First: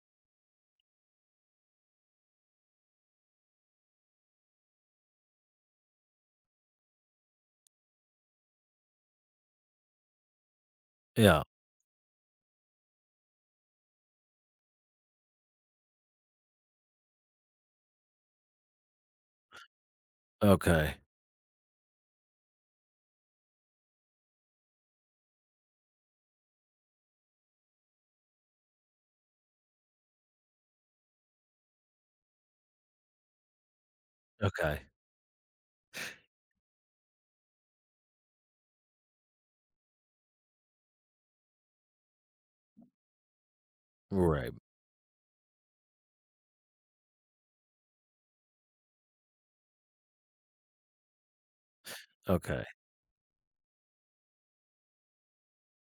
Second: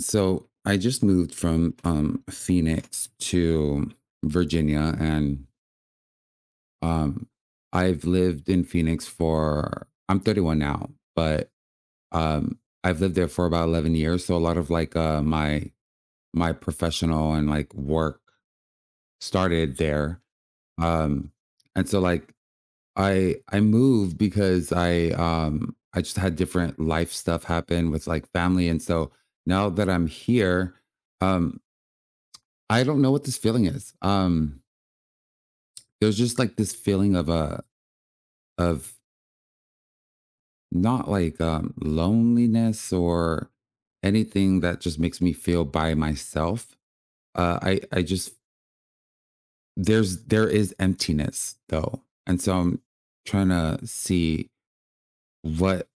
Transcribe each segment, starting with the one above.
So I just moved from Phoenix to Virginia, and um, I've lived in Phoenix for I'm 31 now, Yeah, but um, I've lived there for about 11 years. So a lot of my professional and like work started there, okay, um, and so like I moved because I just had different life stuff happen with like family, and so now that I'm here. Um, I don't know what this feeling is. Okay, There's just like this feeling of a of not like loneliness or right, anything that just makes me feel by myself. I just There is emptiness though, and so okay. I'm trying to see what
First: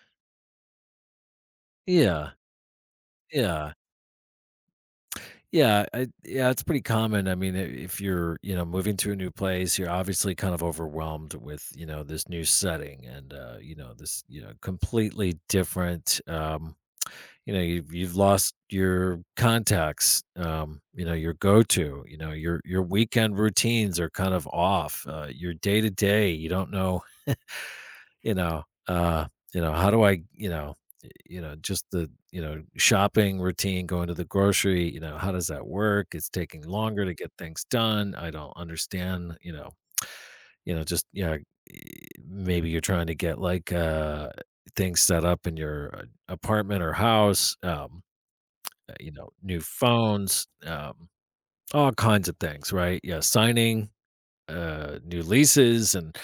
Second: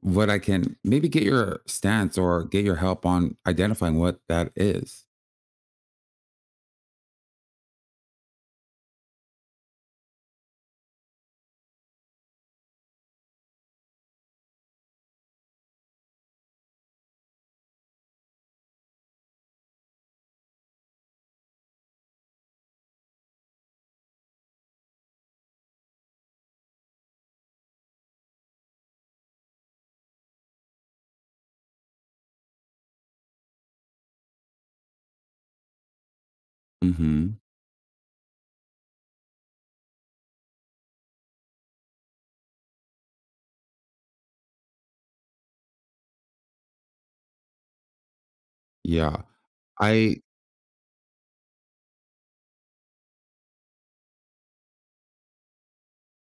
what I can maybe get your stance Yeah, or get your help on yeah, identifying what that is. yeah, I yeah, it's pretty common. I mean, I if you're, moving to a new place, you're obviously kind of overwhelmed with, this new setting and, this, completely different, you've lost your contacts, your go-to, your weekend routines are kind of off, your day-to-day, you don't know. You know, uh, how do I, just the, shopping routine, going to the grocery, how does that work? It's taking longer to Mm-hmm. get things done. I don't understand, just yeah, y- maybe you're trying to get like things set up in your apartment or house, Yeah. New I phones, all kinds of things, right? Yeah, signing new leases and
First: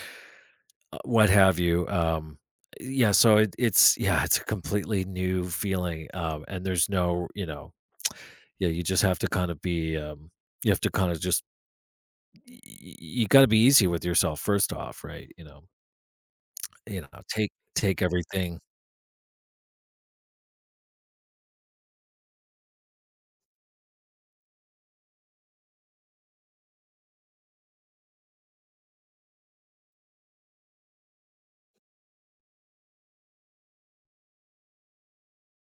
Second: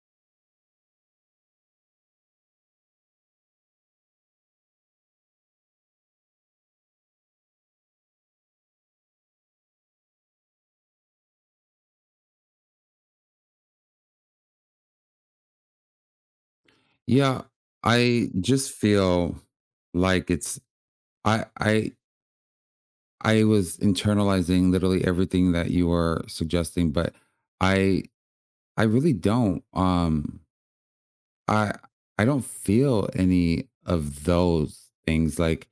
what have you, yeah, so it's yeah, it's a completely new feeling, and there's no, yeah, you just have to kinda be, you have to kinda just y y you gotta be easy with yourself first off, right, you know, yeah, take I everything. just feel like it's I I I was internalizing literally everything that you were suggesting, but I I really don't I I don't feel any of those things like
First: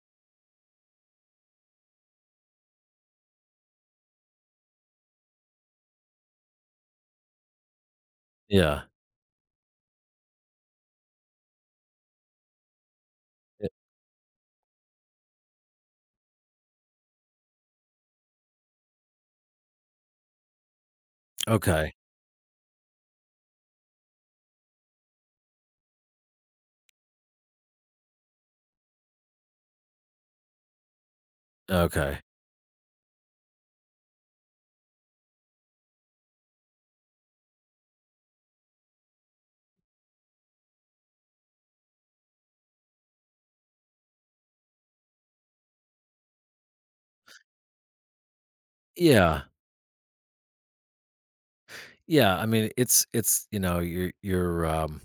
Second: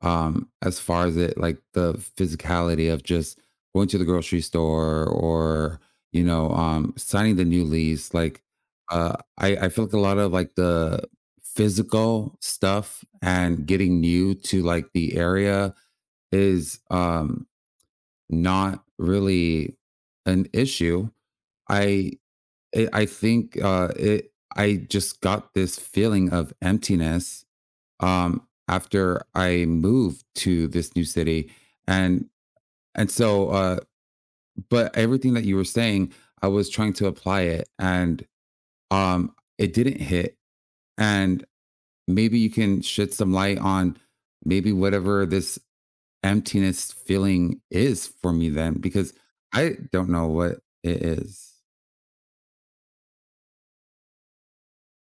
as far as it like the physicality of just going to the grocery store or signing the new lease like Yeah, I feel like a lot of like the physical stuff and yeah, getting new to like the area is not really an issue. okay, I I think it. I just got this feeling of emptiness after I moved to this new city, okay. and and but everything that you were saying, I was trying to apply it, and it didn't hit. And maybe you can shed some light on maybe whatever this emptiness feeling is for me then because Yeah, I don't know what it is. yeah, I mean, it's you know,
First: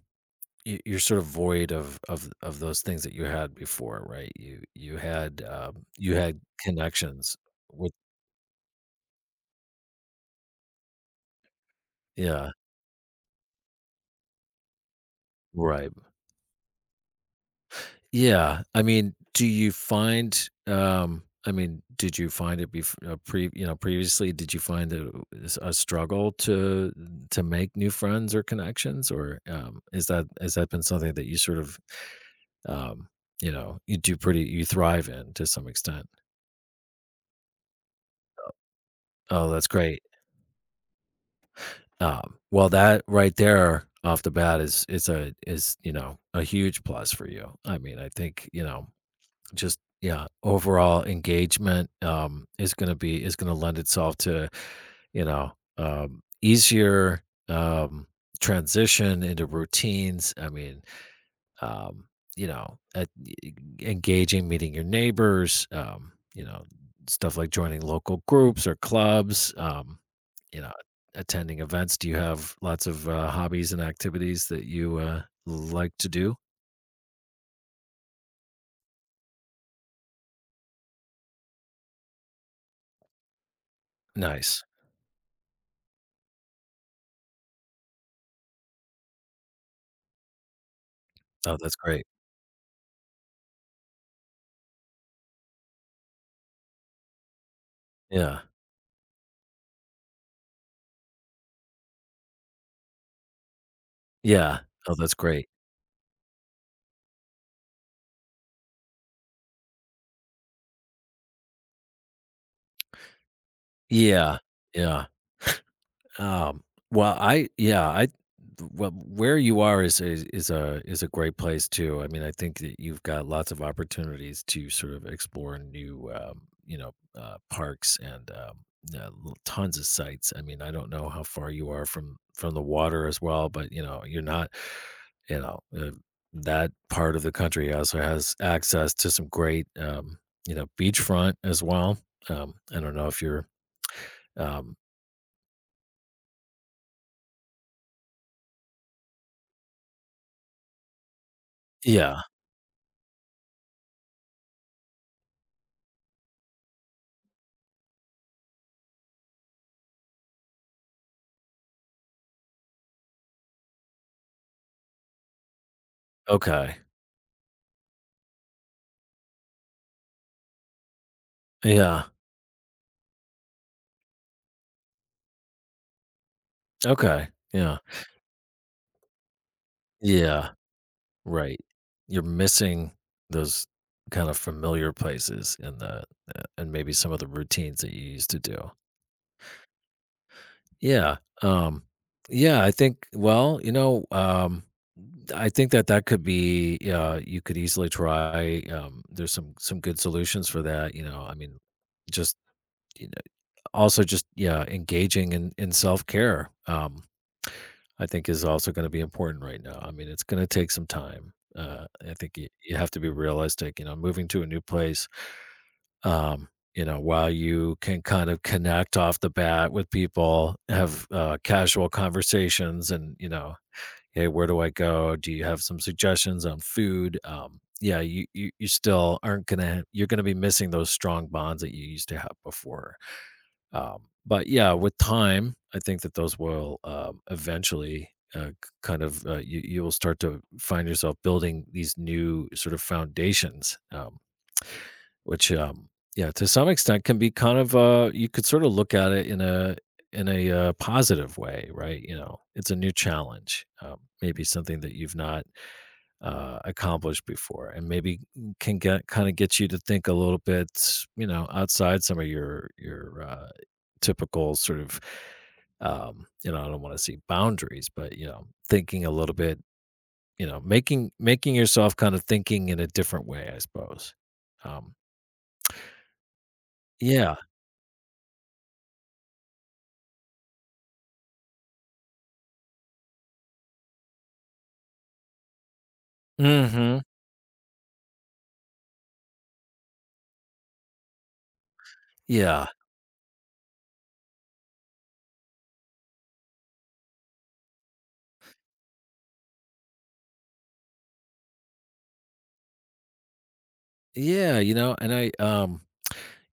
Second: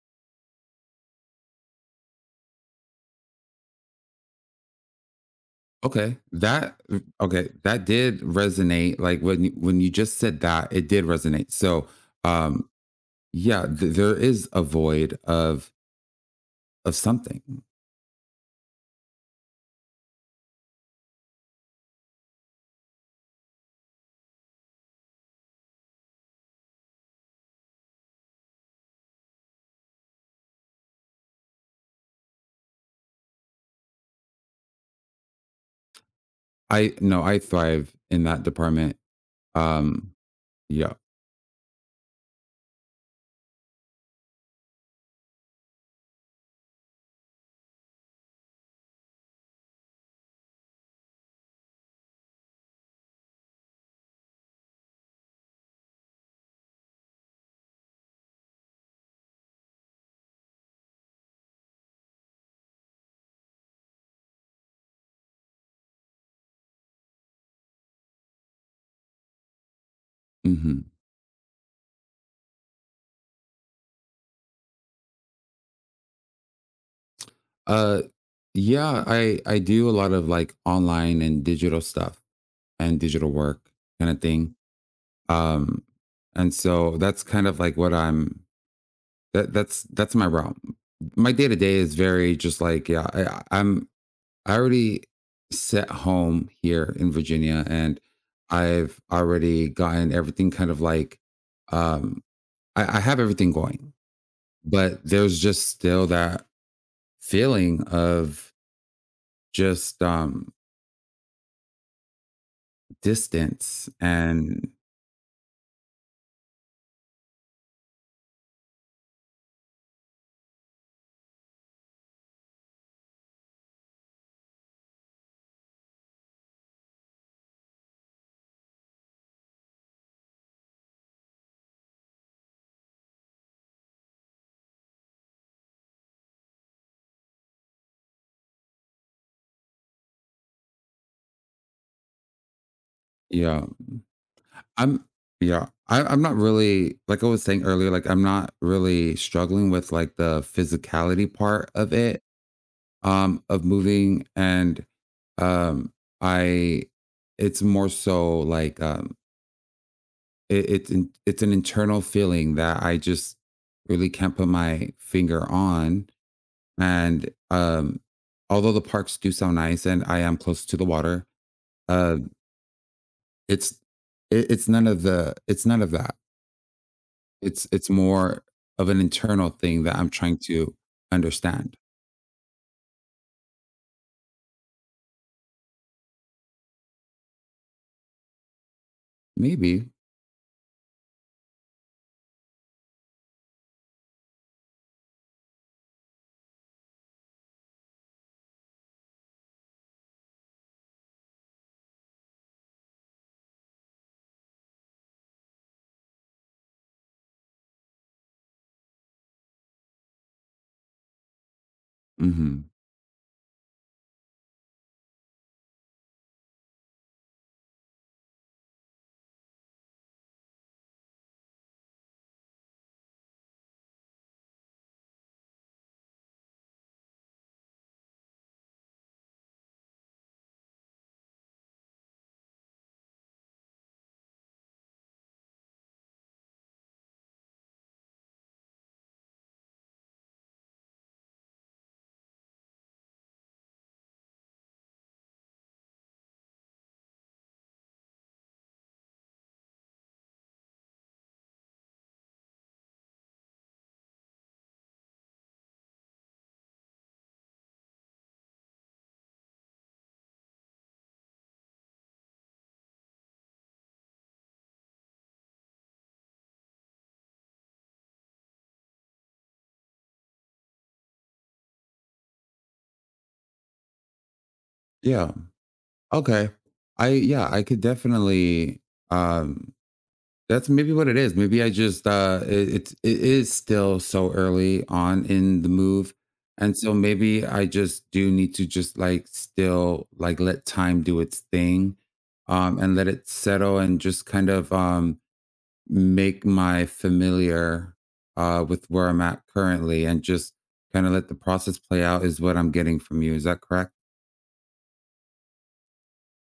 y you're sort of void of of those things that you had before, right? You had, you Okay, had that connections okay, that with. did resonate. Like when you just said that, it did resonate. So, Yeah, um, yeah, there is a void right. of something. Yeah, I mean, do you find, I mean, did you find it before? Uh, pre, previously, did you find that it was a struggle to make new friends or connections, or, is that, has that been something that you sort of, um, you do pretty, you thrive in to some extent? I no, I thrive in that department. Oh, that's great. Um, yeah. Well, that right there off the bat is a is, a huge plus for you. I mean, I think, just yeah overall engagement, is going to be, is going to lend itself to, you know easier, um transition into routines. I mean, um you know at, engaging, meeting your neighbors, you know, stuff like joining local groups or clubs, you know, Hmm. attending events. Do you have lots of hobbies and activities that you like to do? Uh, yeah, I do a lot of like online and digital stuff and digital work kind of thing Nice. um and so that's kind of like what I'm that that's my realm. My day to Oh, that's day is great. very just like I'm I already set home here in Virginia, and Yeah. I've already gotten everything kind of like um I have everything going, Yeah. Oh, but that's there's great. just still that feeling of just distance Yeah, and yeah. Um, well, I yeah, I well, where you are is, is a great place too. I mean, I think that you've got lots of opportunities to sort of explore new, parks and tons of sites. I mean, I don't know how far you are from the water as well, but you know, you're not, you know, uh, that part of the country also has access to some great, you know, beachfront as well. I don't know if you're yeah um, I'm yeah. I'm not really, like I was saying earlier, like I'm not really struggling with like the physicality part of yeah. it, of moving and um I it's more so like it's it's an internal feeling that I just really can't put my finger on. Okay. And although the parks do sound nice and I am close to the water, Yeah, uh it's it's none of the it's none of that. okay, yeah, It's more of an internal thing that I'm trying yeah, to right. understand. You're missing those kind of familiar places in the, and maybe some of the routines that you used to do. Maybe. Yeah, um, yeah, I think, well, you know, I think that that could be, you could easily try, there's some good solutions for that, you know, I mean, just, you know, also just yeah engaging in self-care, I think is also going to be important right now. I mean, it's going to take some time. I think Mhm. you have to be realistic. You know, moving to a new place, um you know, while you can kind of connect off the bat with people, have casual conversations, and you know, hey, where do I go? Do you have some suggestions on food? Yeah, you still aren't gonna, you're gonna be missing those strong bonds that you used to have before, um, but yeah, with time, I think that those will, eventually, uh, k- kind of, you, will start to find yourself building these new sort of foundations, which, yeah, to some extent can be kind of, you could sort of look at it in a positive way, right? You know, it's a new challenge, maybe something that you've not accomplished before, and maybe can get kind of, get you to think a little bit, you know, outside some of your typical sort of, you know, I don't want to see boundaries, but you know, thinking a little bit, you know, making yourself kind of thinking in a different way, I suppose, um, Yeah. Okay. Yeah. I could definitely um that's maybe what it is. Maybe I just it's it is still so early on in the move. And so Hmm. maybe I just do need to just like still like let time do its thing Yeah, and let it settle and just kind of make my familiar with where I'm at currently and just kind of let the process play out is what I'm getting from you. Is that correct? yeah, you know, and I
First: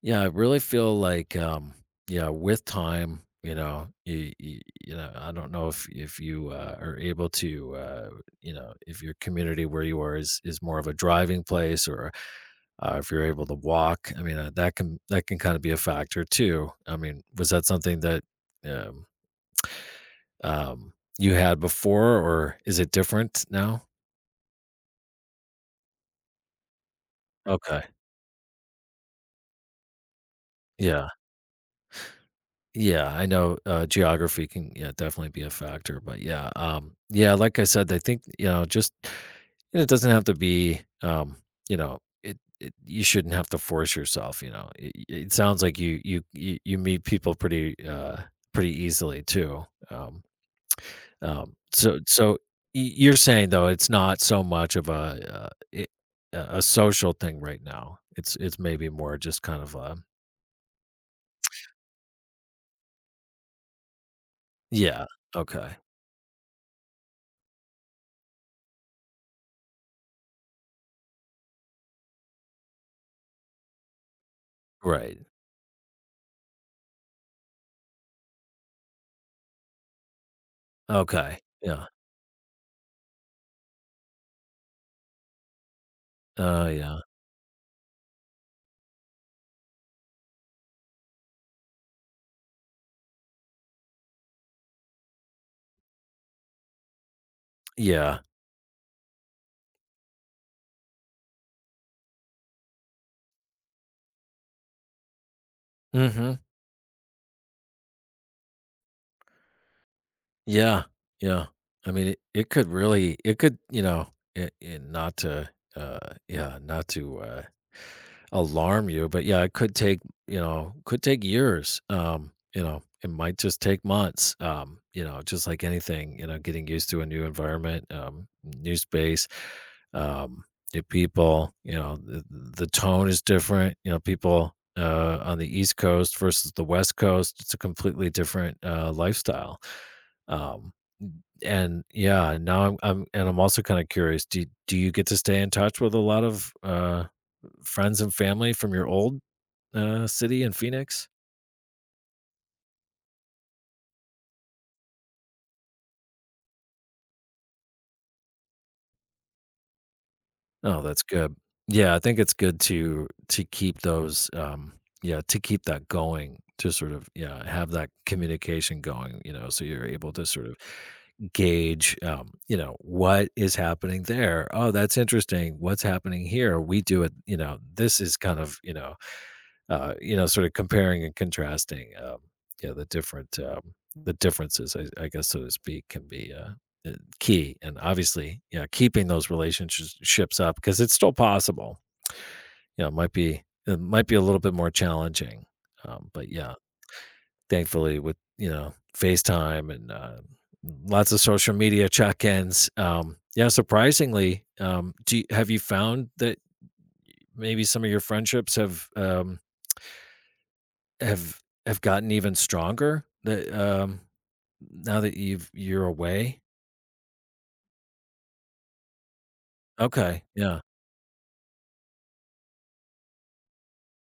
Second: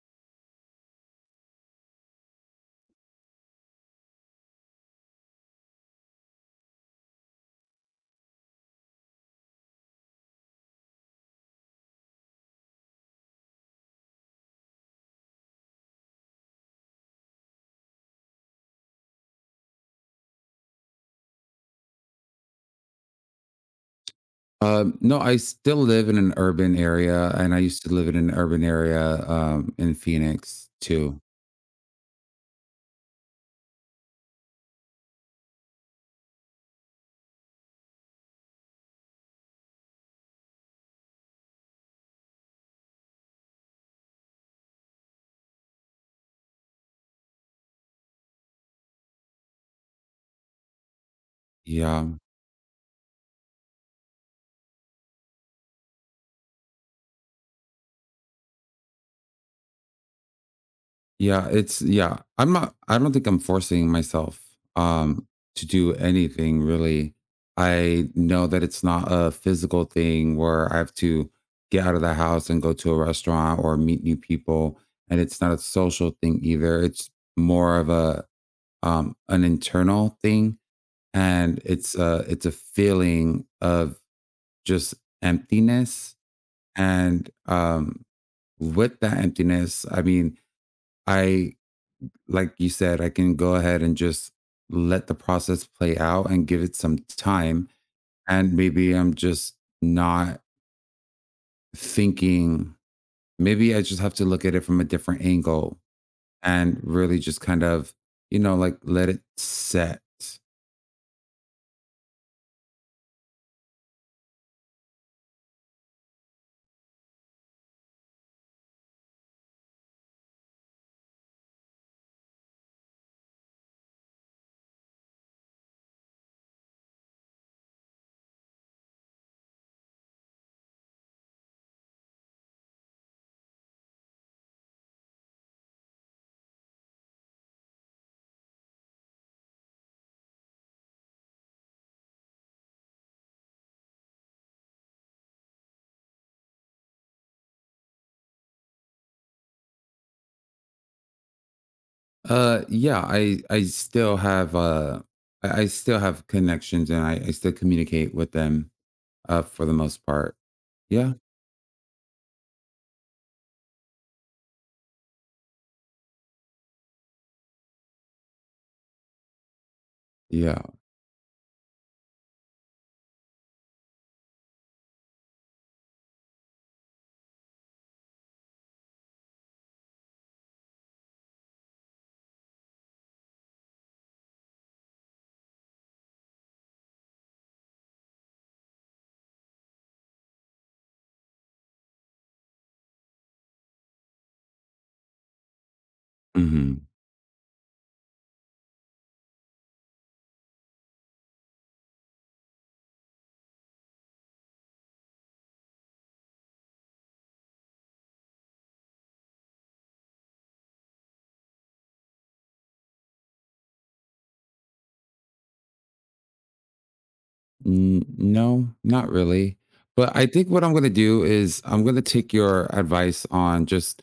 yeah, I really feel like, yeah, with time, you know, you know, I don't know if you, are able to, you know, if your community where you are is more of a driving place, or if you're able to walk. I mean, that can, kind of be a factor too. I mean, was that something that, um, um, you had before, or is it different now? No, I still live in an urban area and I Okay, used to live in an urban area in Phoenix yeah. too. Yeah, I know, geography can, yeah, definitely be a factor, but yeah, yeah, like I said, I think, you know, just it doesn't have to be, you know, it, you shouldn't have to force yourself, you know. It sounds like you meet people pretty pretty easily too. Um, Yeah. so you're saying though it's not so much of a, uh, i- a social thing right now. It's maybe more just kind of a, Yeah, it's yeah. I don't think I'm forcing myself yeah, um to okay. do anything really. I know that it's not a physical thing where I have to get out of the house and go to a restaurant or meet new people, Right. and it's not a social thing either. It's more of a an internal thing, Okay. and Yeah. It's a feeling of just emptiness. Oh, yeah. And with that emptiness, I mean, I, like you said, I can go ahead and just let the process play out and give it some time. Yeah. And maybe I'm just not thinking, maybe I just have to look at it from a different angle Mhm. and really just kind of, you know, like let it set. Yeah. Yeah. I mean, it could really, it could, you know, it, not to, uh yeah, not to, alarm you, but yeah, it could take, you know, could take years. You know, it might just take months. You know, just like anything, you know, getting used to a new environment, new space, um, new people, you know, the tone is different, you know, people on the East Coast versus the West Coast, it's a completely different lifestyle. Um and yeah, I'm, and I'm also kind of curious. Do you get to stay in touch with a lot of friends and family from your old city in Phoenix? Yeah, I still have I still have connections, and I still communicate with them for the most part. Oh, that's Yeah. good. Yeah, I think it's good to keep those, yeah, to keep that going, to sort of, yeah, have that communication going, you know, so you're able to sort of Yeah. gauge, you know, what is happening there. Oh, that's interesting. What's happening here? We do it, you know, this is kind of, you know, sort of comparing and contrasting, yeah, the different, the differences, I guess, so to speak, can be, key. And obviously, yeah, keeping those relationships up because it's still possible. You know, it might be a little bit more challenging, but yeah, Hmm. thankfully, with you know FaceTime and, lots of social media check-ins, yeah, surprisingly, do you, have you found that maybe some of your friendships have, Have have gotten even stronger, that, now that you've you're away? N no, not really, but Okay, I think yeah, what I'm gonna do is I'm gonna take your advice on just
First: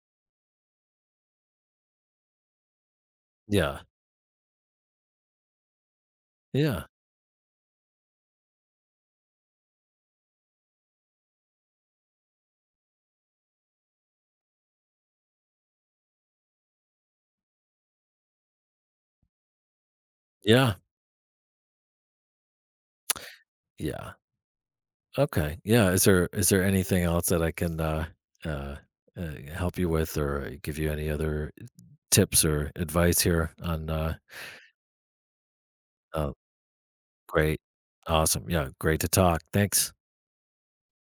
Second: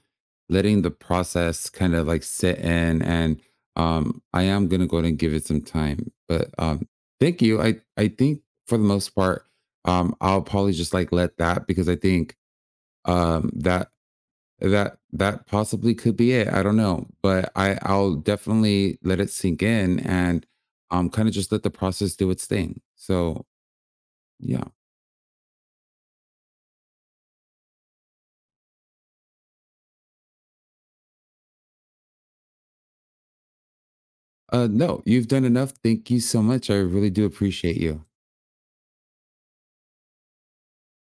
letting the process kinda, like, sit in, and, yeah, I am gonna go ahead and give it some time, but, yeah, thank you. I think for the most part, I'll probably just, like, let that because I think, um, that that that possibly could be it, I don't know, but I'll definitely let it sink in and, yeah, kinda just let the process do its thing, so, yeah, yeah. okay, yeah, is there, anything else that I can, uh, help you with, or give you any other tips or advice here on, No, you've done enough. Thank you oh, so much. I really do great, appreciate you. awesome, yeah, great to talk, thanks.